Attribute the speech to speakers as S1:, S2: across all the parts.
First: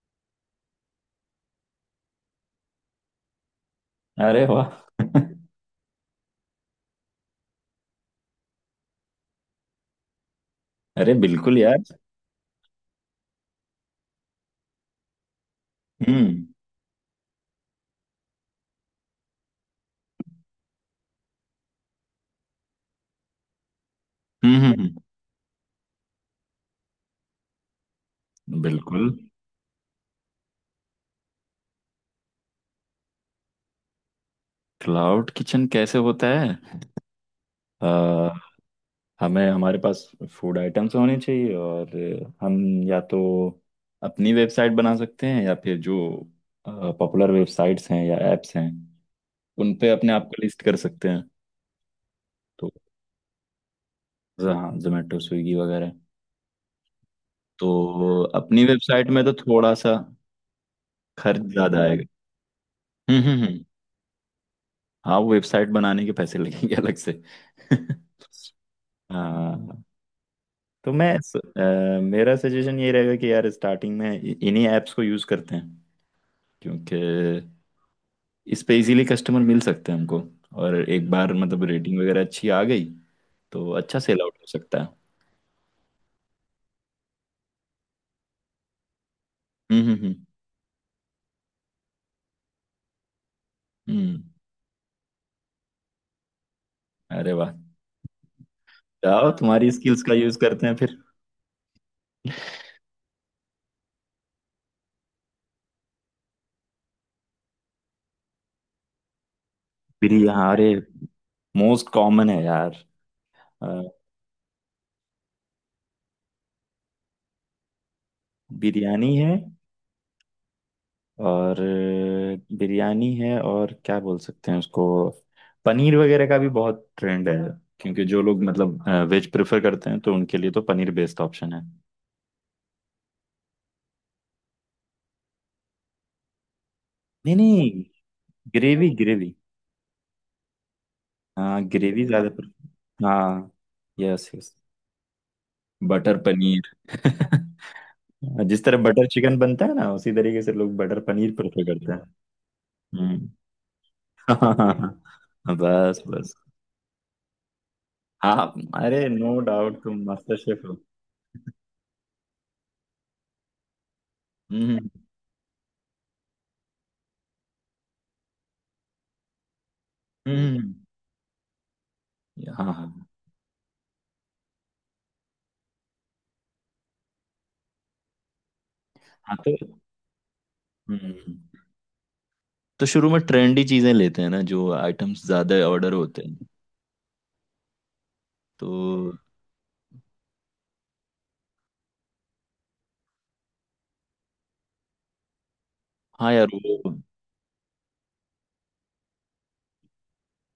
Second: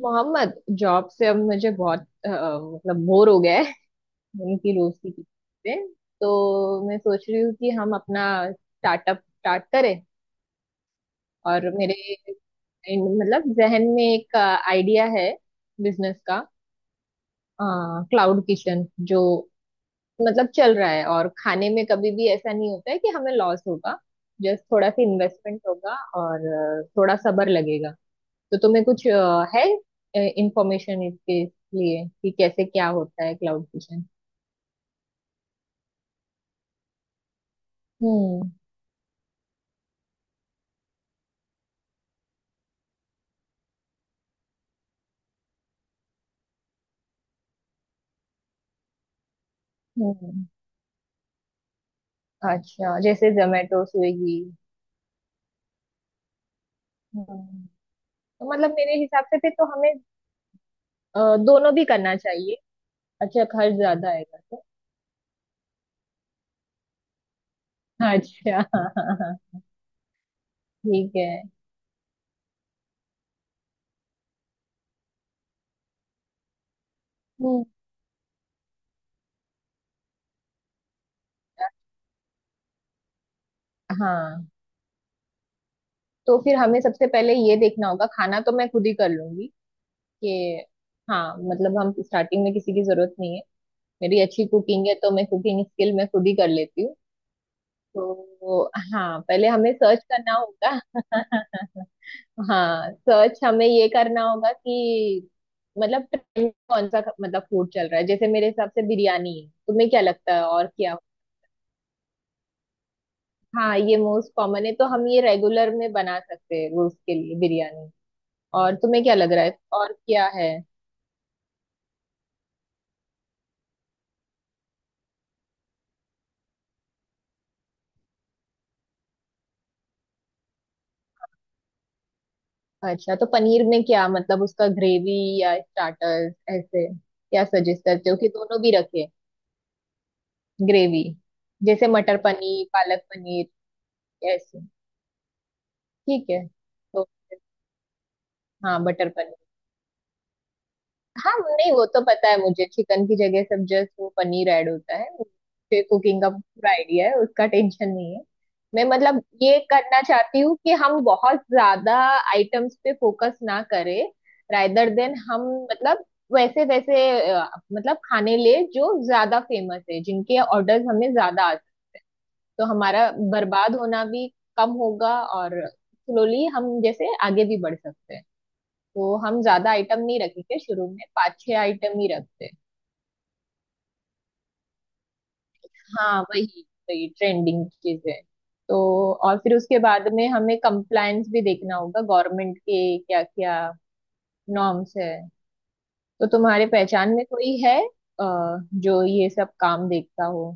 S1: Mohammad job से अब मुझे बहुत मतलब बोर हो गया है।
S2: अरे वाह।
S1: उनकी दोस्ती की से, तो मैं सोच रही हूँ कि हम अपना स्टार्टअप स्टार्ट करें।
S2: अरे बिल्कुल
S1: और
S2: यार।
S1: मेरे मतलब जहन में एक आइडिया है बिजनेस का,
S2: हम्म,
S1: क्लाउड किचन, जो मतलब चल रहा है और खाने में कभी भी ऐसा नहीं होता है कि हमें लॉस होगा।
S2: हम्म,
S1: जस्ट थोड़ा
S2: हम्म।
S1: सा इन्वेस्टमेंट होगा और थोड़ा सब्र लगेगा। तो तुम्हें कुछ
S2: बिल्कुल।
S1: है इंफॉर्मेशन इसके लिए कि कैसे क्या होता है क्लाउड किचन।
S2: क्लाउड किचन कैसे होता है? अ,
S1: हम्म
S2: हमें हमारे पास फूड आइटम्स होने चाहिए, और हम या तो अपनी वेबसाइट बना सकते हैं, या फिर जो पॉपुलर वेबसाइट्स हैं या एप्स हैं उन पे अपने आप को
S1: हम्म।
S2: लिस्ट कर सकते हैं। तो
S1: अच्छा जैसे जोमेटो स्विगी।
S2: हाँ, जोमेटो स्विगी वगैरह।
S1: हम्म।
S2: तो
S1: तो
S2: अपनी
S1: मतलब मेरे
S2: वेबसाइट में
S1: हिसाब
S2: तो
S1: से फिर तो
S2: थोड़ा सा
S1: हमें अ,
S2: खर्च
S1: दोनों
S2: ज्यादा
S1: भी
S2: आएगा।
S1: करना चाहिए।
S2: हम्म, हम्म,
S1: अच्छा
S2: हम्म।
S1: खर्च ज्यादा आएगा तो?
S2: हाँ, वो वेबसाइट बनाने के पैसे लगेंगे अलग से।
S1: अच्छा।
S2: हाँ। तो
S1: ठीक है।
S2: मेरा सजेशन ये रहेगा कि यार स्टार्टिंग में इन्हीं ऐप्स को यूज़ करते हैं, क्योंकि
S1: हम्म।
S2: इस पे इजीली कस्टमर मिल सकते हैं हमको। और एक बार मतलब रेटिंग वगैरह अच्छी आ गई तो अच्छा सेल आउट हो
S1: हाँ
S2: सकता है।
S1: तो फिर हमें सबसे पहले ये देखना होगा, खाना तो मैं खुद ही कर लूंगी
S2: हम्म, हम्म,
S1: कि, हाँ मतलब हम स्टार्टिंग में किसी की जरूरत नहीं है।
S2: हम्म,
S1: मेरी अच्छी कुकिंग है तो मैं कुकिंग स्किल मैं खुद ही कर लेती हूँ।
S2: अरे वाह।
S1: तो हाँ
S2: जाओ,
S1: पहले
S2: तुम्हारी
S1: हमें
S2: स्किल्स
S1: सर्च
S2: का
S1: करना
S2: यूज़ करते हैं
S1: होगा।
S2: फिर।
S1: हाँ सर्च हमें ये करना होगा कि मतलब ट्रेंड कौन सा मतलब फूड चल रहा है। जैसे मेरे हिसाब से बिरयानी है, तुम्हें क्या
S2: बिरयानी?
S1: लगता है
S2: अरे,
S1: और क्या?
S2: मोस्ट कॉमन है यार। अ,
S1: हाँ ये मोस्ट कॉमन है, तो हम ये रेगुलर में बना सकते हैं रोज के लिए बिरयानी। और तुम्हें क्या
S2: बिरयानी
S1: लग
S2: है
S1: रहा है और क्या है?
S2: और बिरयानी है, और क्या बोल सकते हैं उसको। पनीर वगैरह का भी बहुत ट्रेंड है, क्योंकि जो लोग मतलब वेज प्रेफर करते हैं तो उनके लिए तो पनीर बेस्ट ऑप्शन है।
S1: अच्छा तो पनीर में क्या मतलब उसका ग्रेवी या स्टार्टर्स, ऐसे
S2: नहीं,
S1: क्या
S2: नहीं।
S1: सजेस्ट करते हो कि दोनों भी
S2: ग्रेवी,
S1: रखे?
S2: ग्रेवी।
S1: ग्रेवी।
S2: हाँ,
S1: जैसे
S2: ग्रेवी
S1: मटर
S2: ज्यादा
S1: पनीर पालक पनीर।
S2: हाँ। Yes,
S1: yes.
S2: यस। बटर
S1: ठीक है
S2: पनीर।
S1: तो फिर-
S2: जिस तरह
S1: हाँ
S2: बटर
S1: बटर पनीर।
S2: चिकन बनता है ना, उसी तरीके से लोग बटर
S1: हाँ
S2: पनीर प्रेफर
S1: नहीं वो
S2: करते हैं।
S1: तो पता है मुझे, चिकन की
S2: हम्म।
S1: जगह सब जस्ट वो पनीर ऐड
S2: हाँ,
S1: होता है, मुझे
S2: बस
S1: कुकिंग का
S2: बस।
S1: पूरा आइडिया है, उसका टेंशन नहीं है।
S2: हाँ।
S1: मैं
S2: अरे
S1: मतलब
S2: नो
S1: ये
S2: डाउट,
S1: करना
S2: तुम मास्टर
S1: चाहती हूँ
S2: शेफ
S1: कि
S2: हो।
S1: हम बहुत ज्यादा आइटम्स पे फोकस ना करें।
S2: हम्म,
S1: रादर देन हम मतलब वैसे वैसे अ, मतलब खाने ले जो ज्यादा फेमस है, जिनके
S2: हम्म।
S1: ऑर्डर्स हमें ज्यादा आते हैं। तो
S2: हाँ, हाँ।
S1: हमारा बर्बाद होना भी कम होगा, और स्लोली हम जैसे आगे भी बढ़ सकते हैं। तो
S2: हाँ
S1: हम
S2: तो
S1: ज्यादा आइटम नहीं रखेंगे, शुरू में
S2: हम्म
S1: पाँच छह आइटम ही रखते हैं।
S2: तो शुरू में ट्रेंडी चीजें लेते हैं ना, जो आइटम्स ज्यादा ऑर्डर
S1: हाँ
S2: होते हैं।
S1: वही, वही ट्रेंडिंग चीजें।
S2: तो
S1: तो और फिर उसके बाद में हमें कंप्लायंस भी देखना होगा, गवर्नमेंट के क्या क्या नॉर्म्स है। तो
S2: हाँ यार,
S1: तुम्हारे
S2: वो
S1: पहचान में कोई है अ, जो ये सब काम देखता हो?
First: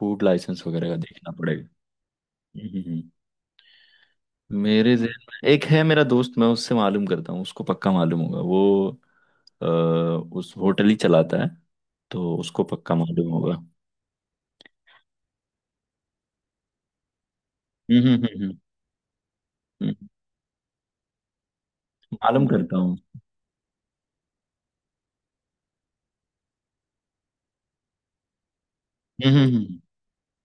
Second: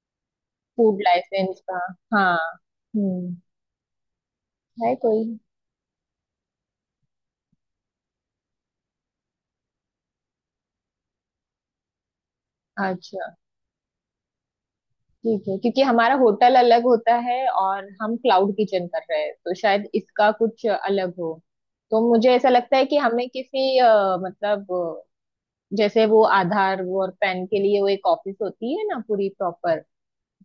S2: फूड लाइसेंस वगैरह का
S1: फूड
S2: देखना
S1: लाइसेंस
S2: पड़ेगा।
S1: का। हाँ।
S2: हम्म, हम्म।
S1: हम्म। है
S2: मेरे जहन
S1: कोई?
S2: में एक है, मेरा दोस्त। मैं उससे मालूम करता हूँ, उसको पक्का मालूम होगा। वो अ, उस होटल ही चलाता है, तो उसको पक्का मालूम
S1: अच्छा।
S2: होगा।
S1: ठीक है, क्योंकि हमारा होटल अलग होता है और
S2: हम्म, हम्म,
S1: हम
S2: हम्म,
S1: क्लाउड किचन कर रहे हैं, तो शायद
S2: हम्म।
S1: इसका कुछ अलग हो। तो मुझे
S2: मालूम
S1: ऐसा
S2: करता
S1: लगता है
S2: हूँ।
S1: कि हमें किसी मतलब जैसे वो आधार वो और पैन के लिए वो एक ऑफिस होती है ना पूरी
S2: हम्म,
S1: प्रॉपर,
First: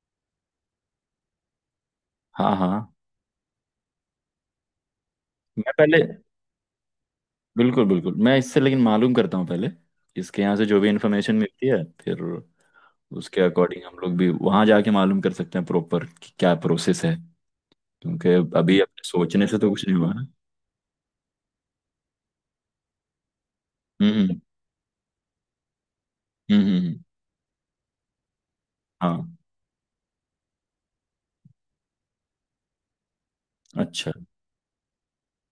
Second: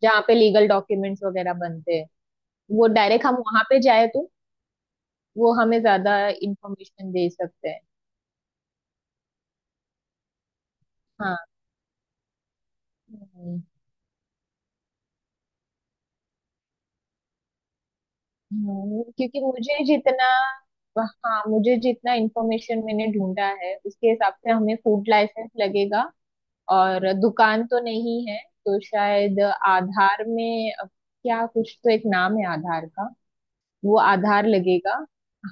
S1: जहाँ पे लीगल डॉक्यूमेंट्स वगैरह बनते हैं।
S2: हाँ, हाँ।
S1: वो डायरेक्ट हम वहां पे जाए तो वो
S2: मैं
S1: हमें
S2: पहले
S1: ज्यादा इंफॉर्मेशन दे सकते हैं।
S2: बिल्कुल, बिल्कुल। मैं इससे लेकिन मालूम करता हूँ पहले। इसके यहाँ से जो भी इंफॉर्मेशन मिलती है, फिर उसके
S1: हाँ।
S2: अकॉर्डिंग हम लोग भी वहाँ जाके मालूम कर सकते हैं प्रॉपर, कि क्या प्रोसेस है। क्योंकि अभी अपने
S1: क्योंकि
S2: सोचने से तो
S1: मुझे
S2: कुछ नहीं हुआ
S1: जितना
S2: ना।
S1: हाँ मुझे जितना इंफॉर्मेशन मैंने ढूंढा है उसके
S2: हम्म,
S1: हिसाब
S2: हम्म,
S1: से हमें फूड लाइसेंस लगेगा।
S2: हम्म,
S1: और दुकान तो नहीं है तो
S2: हाँ।
S1: शायद आधार में क्या कुछ तो एक नाम है आधार का, वो
S2: अच्छा,
S1: आधार लगेगा।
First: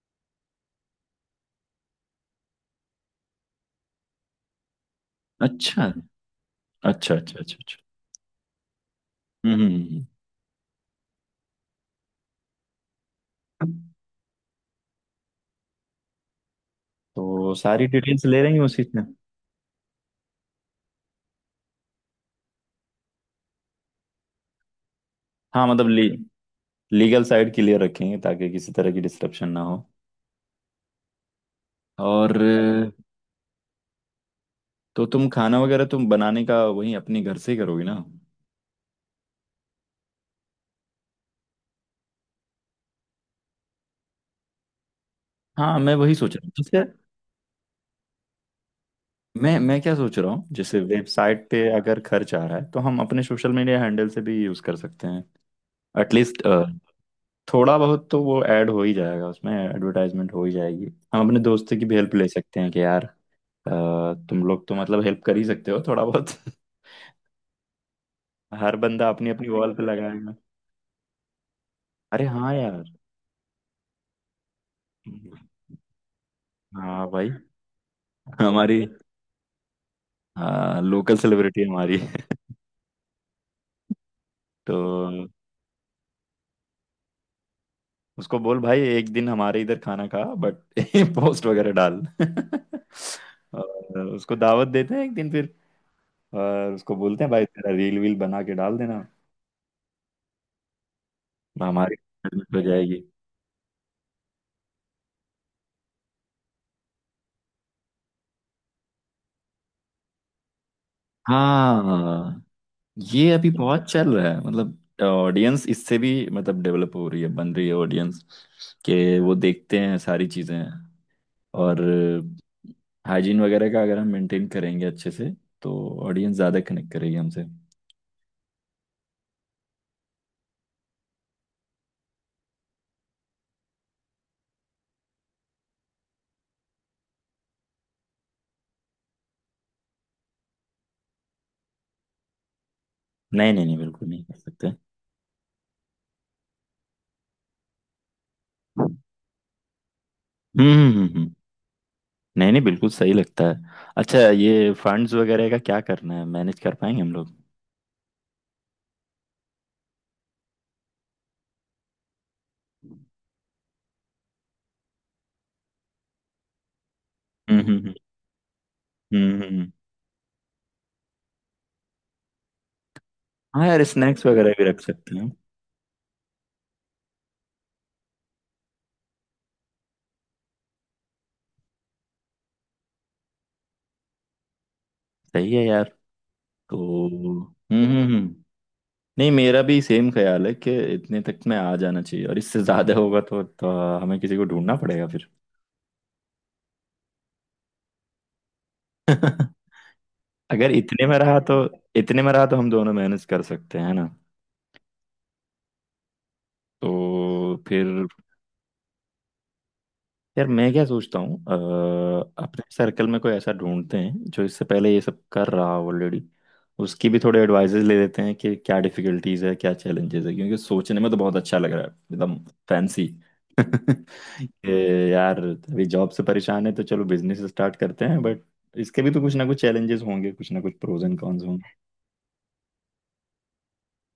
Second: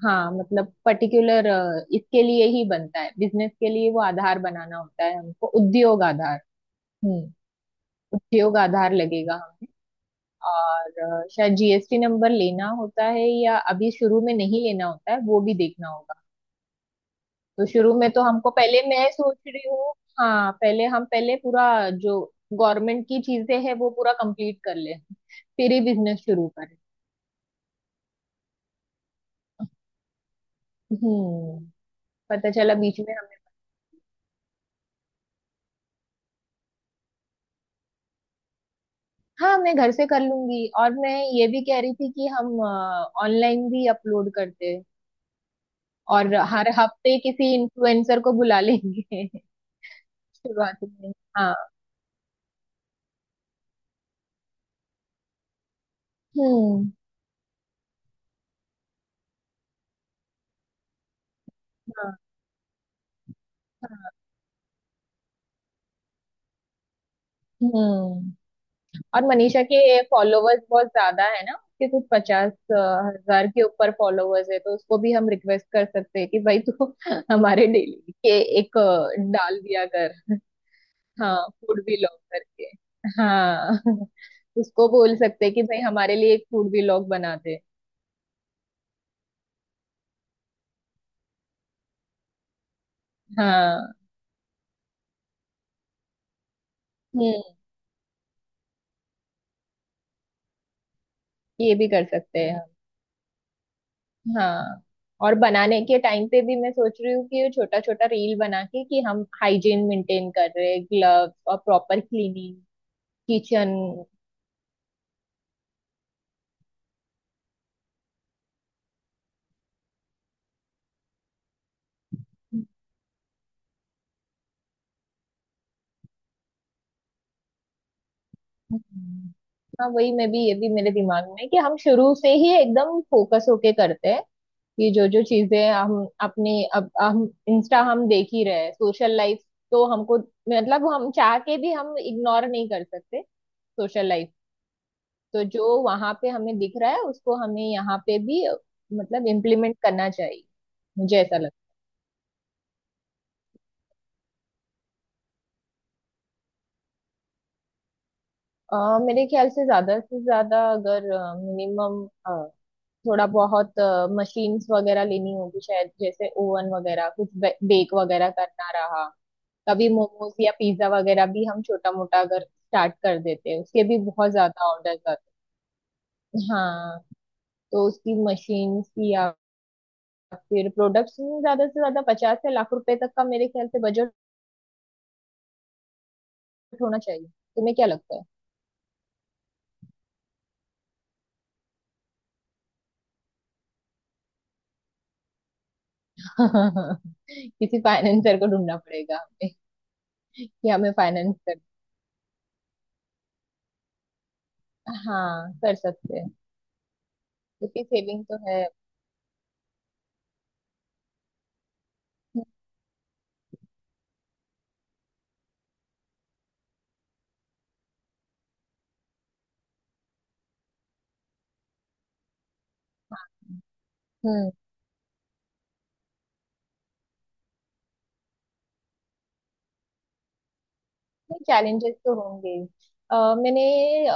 S1: हाँ मतलब पर्टिकुलर इसके लिए ही बनता है, बिजनेस के लिए वो आधार बनाना होता है हमको,
S2: अच्छा,
S1: उद्योग आधार।
S2: अच्छा,
S1: हम्म।
S2: अच्छा, अच्छा, अच्छा।
S1: उद्योग आधार लगेगा।
S2: हम्म,
S1: और शायद जीएसटी नंबर लेना होता है या
S2: हम्म।
S1: अभी शुरू में नहीं लेना होता है, वो भी देखना होगा।
S2: तो
S1: तो
S2: सारी
S1: शुरू में तो
S2: डिटेल्स ले
S1: हमको
S2: लेंगे
S1: पहले
S2: उसी से।
S1: मैं सोच रही हूँ, हाँ पहले हम पहले पूरा जो गवर्नमेंट की चीजें हैं वो पूरा कंप्लीट कर ले,
S2: हाँ,
S1: फिर ही
S2: मतलब
S1: बिजनेस शुरू करें।
S2: लीगल साइड क्लियर रखेंगे ताकि किसी तरह की डिस्टरप्शन ना हो।
S1: हम्म।
S2: और
S1: पता चला बीच में हमें।
S2: तो तुम खाना वगैरह तुम बनाने का वहीं अपने घर से ही करोगी ना।
S1: हाँ मैं घर से कर लूंगी। और मैं ये भी कह रही थी कि हम ऑनलाइन भी अपलोड करते हैं,
S2: हाँ, मैं वही
S1: और
S2: सोच रहा हूँ।
S1: हर
S2: जैसे
S1: हफ्ते किसी इन्फ्लुएंसर को बुला लेंगे।
S2: मैं क्या सोच रहा हूँ,
S1: शुरुआत
S2: जैसे
S1: में।
S2: वेबसाइट
S1: हाँ।
S2: पे अगर खर्च आ रहा है तो हम अपने सोशल मीडिया हैंडल से भी यूज कर सकते हैं। एटलीस्ट
S1: हम्म।
S2: थोड़ा बहुत तो वो ऐड हो ही जाएगा, उसमें एडवर्टाइजमेंट हो ही जाएगी। हम अपने दोस्तों की भी हेल्प
S1: हाँ।
S2: ले सकते हैं कि यार
S1: हाँ।
S2: तुम लोग तो मतलब हेल्प कर ही सकते हो थोड़ा बहुत।
S1: हम्म।
S2: हर बंदा
S1: और
S2: अपनी अपनी
S1: मनीषा
S2: वॉल पे
S1: के
S2: लगाएगा।
S1: फॉलोवर्स बहुत ज्यादा है ना, उसके कुछ
S2: अरे
S1: 50
S2: हाँ यार।
S1: हज़ार के ऊपर फॉलोवर्स है, तो उसको भी हम रिक्वेस्ट कर सकते हैं कि भाई तू
S2: हाँ भाई।
S1: हमारे डेली के एक
S2: हमारी
S1: डाल दिया कर।
S2: हाँ, लोकल
S1: हाँ
S2: सेलिब्रिटी
S1: फूड
S2: हमारी।
S1: व्लॉग करके। हाँ
S2: तो
S1: उसको बोल सकते हैं कि भाई हमारे लिए एक फूड व्लॉग बनाते।
S2: उसको बोल, भाई एक दिन हमारे इधर खाना खा, बट पोस्ट वगैरह डाल।
S1: हाँ।
S2: और उसको दावत देते हैं एक दिन फिर। और उसको बोलते हैं,
S1: हम्म।
S2: भाई तेरा रील वील बना के डाल देना।
S1: ये भी
S2: हमारी
S1: कर सकते
S2: मेहनत हो
S1: हैं।
S2: जाएगी।
S1: हाँ। और बनाने के टाइम पे भी मैं सोच रही हूँ कि छोटा छोटा रील बना के, कि हम हाइजीन मेंटेन कर रहे हैं, ग्लव्स और प्रॉपर
S2: हाँ।
S1: क्लीनिंग,
S2: ये अभी
S1: किचन।
S2: बहुत चल रहा है मतलब। ऑडियंस इससे भी मतलब डेवलप हो रही है, बन रही है ऑडियंस, कि वो देखते हैं सारी चीज़ें। और हाइजीन वगैरह का अगर हम मेंटेन करेंगे अच्छे से, तो ऑडियंस ज़्यादा कनेक्ट करेगी हमसे।
S1: हाँ वही, मैं भी ये भी मेरे दिमाग में है कि हम शुरू से ही एकदम फोकस होके करते हैं कि जो जो चीजें हम अपने अब हम इंस्टा हम देख ही रहे हैं सोशल लाइफ, तो हमको मतलब हम चाह के भी हम इग्नोर नहीं कर सकते
S2: नहीं, नहीं, नहीं,
S1: सोशल
S2: बिल्कुल नहीं
S1: लाइफ।
S2: कर सकते।
S1: तो जो वहां पे हमें दिख रहा है उसको हमें यहाँ पे भी मतलब इम्प्लीमेंट करना चाहिए।
S2: हम्म,
S1: मुझे ऐसा लगता
S2: नहीं, नहीं, बिल्कुल सही लगता है। अच्छा, ये फंड्स वगैरह का क्या करना है? मैनेज कर पाएंगे हम लोग?
S1: है। मेरे ख्याल से ज्यादा अगर मिनिमम थोड़ा बहुत मशीन्स वगैरह लेनी होगी शायद, जैसे ओवन वगैरह कुछ
S2: हम्म, हम्म,
S1: बेक वगैरह करना रहा।
S2: हम्म,
S1: कभी मोमोज या पिज्जा वगैरह भी हम छोटा मोटा अगर स्टार्ट कर देते हैं,
S2: हाँ यार,
S1: उसके भी
S2: स्नैक्स
S1: बहुत
S2: वगैरह भी
S1: ज्यादा
S2: रख
S1: ऑर्डर
S2: सकते हैं।
S1: आते हैं। हाँ। तो उसकी मशीन्स या फिर प्रोडक्ट्स में ज्यादा से ज्यादा 50 से ₹1,00,000 तक का मेरे ख्याल से बजट
S2: सही है यार।
S1: होना
S2: तो
S1: चाहिए। तुम्हें
S2: हम्म,
S1: क्या
S2: हम्म,
S1: लगता है?
S2: नहीं, मेरा भी सेम ख्याल है कि इतने तक में आ जाना चाहिए, और इससे ज्यादा होगा तो हमें किसी को ढूंढना पड़ेगा फिर।
S1: किसी फाइनेंसर को ढूंढना पड़ेगा हमें, कि
S2: अगर
S1: हमें
S2: इतने में
S1: फाइनेंस
S2: रहा तो,
S1: कर।
S2: इतने में रहा तो हम दोनों मैनेज कर सकते हैं ना।
S1: हाँ कर सकते हैं,
S2: तो
S1: क्योंकि
S2: फिर।
S1: सेविंग तो है।
S2: यार मैं क्या सोचता हूँ, अपने सर्कल में कोई ऐसा ढूंढते हैं जो इससे पहले ये सब कर रहा हो ऑलरेडी। उसकी भी थोड़े एडवाइजेज ले लेते हैं, कि क्या डिफिकल्टीज है क्या चैलेंजेस है, क्योंकि सोचने में तो बहुत अच्छा लग रहा है एकदम फैंसी।
S1: हम्म।
S2: कि यार अभी जॉब से परेशान है तो चलो बिजनेस स्टार्ट करते हैं, बट इसके भी तो कुछ ना कुछ चैलेंजेस होंगे, कुछ ना कुछ प्रोज एंड कॉन्स होंगे।
S1: चैलेंजेस तो होंगे। मैंने अ,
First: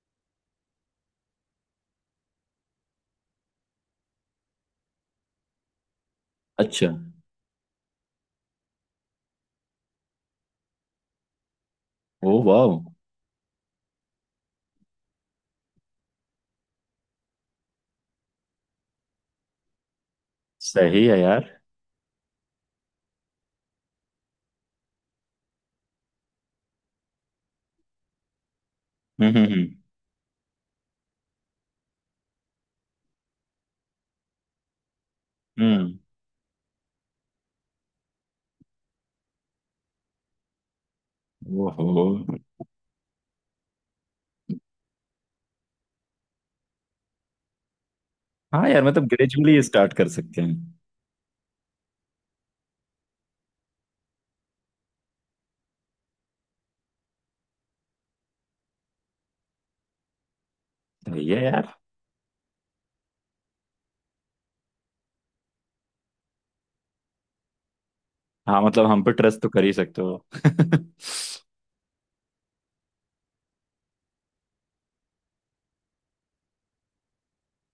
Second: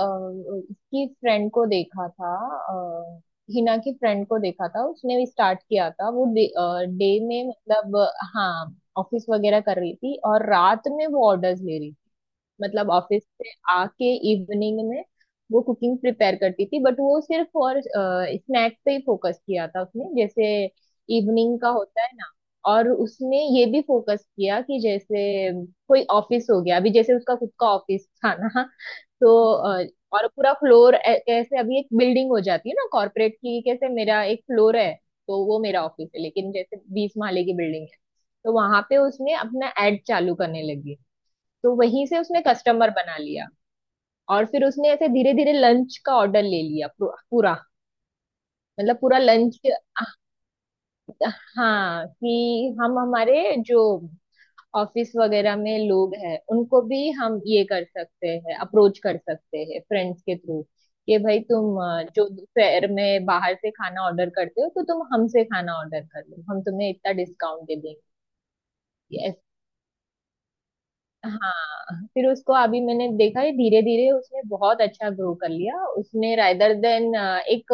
S1: इसकी फ्रेंड को देखा था, अ, हिना की फ्रेंड को देखा था, उसने भी स्टार्ट किया था। वो
S2: अच्छा।
S1: डे में मतलब हाँ ऑफिस वगैरह कर रही थी, और रात में वो ऑर्डर्स ले रही,
S2: ओ वाह।
S1: मतलब ऑफिस से आके इवनिंग में वो कुकिंग प्रिपेयर करती थी। बट वो सिर्फ और स्नैक्स पे ही फोकस किया था उसने, जैसे
S2: सही है यार।
S1: इवनिंग का होता है ना। और उसने ये भी फोकस किया कि जैसे कोई ऑफिस हो गया, अभी जैसे उसका खुद का ऑफिस था ना, तो
S2: हम्म, हम्म, हम्म,
S1: और पूरा फ्लोर, ऐसे अभी एक बिल्डिंग हो जाती है ना कॉर्पोरेट की, कैसे मेरा एक फ्लोर है तो वो मेरा
S2: हम्म।
S1: ऑफिस है, लेकिन जैसे 20 माले की बिल्डिंग है, तो वहां पे उसने अपना एड चालू करने लगी। तो
S2: ओहो।
S1: वहीं से उसने कस्टमर बना लिया। और फिर उसने ऐसे धीरे धीरे लंच का ऑर्डर ले लिया पूरा पूरा,
S2: हाँ यार,
S1: मतलब
S2: मतलब
S1: पूरा लंच।
S2: ग्रेजुअली स्टार्ट कर सकते हैं।
S1: हाँ कि हम हमारे जो ऑफिस वगैरह में लोग हैं उनको भी हम ये कर सकते हैं, अप्रोच कर सकते हैं फ्रेंड्स के थ्रू, कि
S2: सही
S1: भाई
S2: है यार।
S1: तुम जो दोपहर में बाहर से खाना ऑर्डर करते हो तो तुम हमसे खाना ऑर्डर कर लो, हम तुम्हें इतना डिस्काउंट दे
S2: हाँ, मतलब हम पे
S1: देंगे।
S2: ट्रस्ट तो कर ही सकते हो।
S1: हाँ फिर उसको अभी मैंने देखा है धीरे धीरे उसने बहुत अच्छा ग्रो कर लिया। उसने रादर देन एक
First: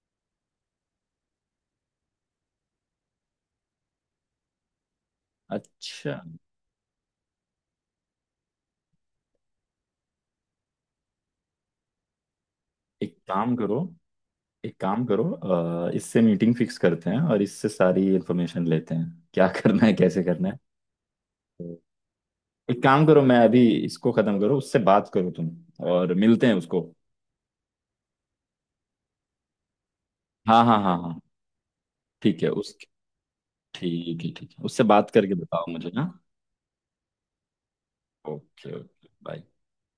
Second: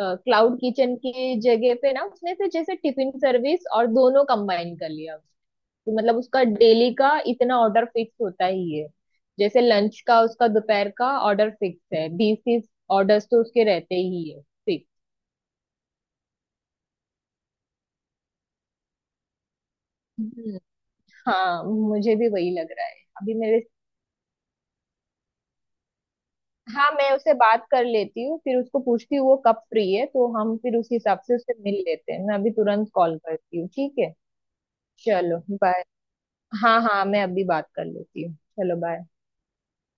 S1: क्लाउड किचन की जगह पे ना, उसने फिर जैसे टिफिन सर्विस और दोनों कंबाइन कर लिया। तो
S2: अच्छा,
S1: मतलब उसका डेली का इतना ऑर्डर फिक्स होता ही है, जैसे लंच का उसका दोपहर का ऑर्डर फिक्स है, 20-30
S2: एक
S1: ऑर्डर्स तो
S2: काम
S1: उसके
S2: करो।
S1: रहते ही है
S2: एक
S1: फिक्स।
S2: काम करो, इससे मीटिंग फिक्स करते हैं और इससे सारी इन्फॉर्मेशन लेते हैं क्या करना है कैसे करना
S1: हम्म।
S2: है।
S1: हाँ
S2: तो
S1: मुझे भी वही लग
S2: एक
S1: रहा है
S2: काम करो,
S1: अभी
S2: मैं
S1: मेरे।
S2: अभी इसको खत्म करो, उससे बात करो तुम, और मिलते हैं उसको।
S1: हाँ मैं उससे बात कर लेती हूँ, फिर उसको पूछती हूँ वो कब फ्री है, तो हम
S2: हाँ,
S1: फिर
S2: हाँ,
S1: उस
S2: हाँ,
S1: हिसाब
S2: हाँ।
S1: से उससे मिल लेते हैं। मैं
S2: ठीक है
S1: अभी
S2: उस
S1: तुरंत कॉल करती हूँ, ठीक है?
S2: ठीक है, ठीक है, उससे बात करके
S1: चलो
S2: बताओ
S1: बाय।
S2: मुझे ना।
S1: हाँ हाँ मैं अभी बात कर लेती हूँ।
S2: ओके,
S1: चलो
S2: ओके,
S1: बाय।
S2: बाय।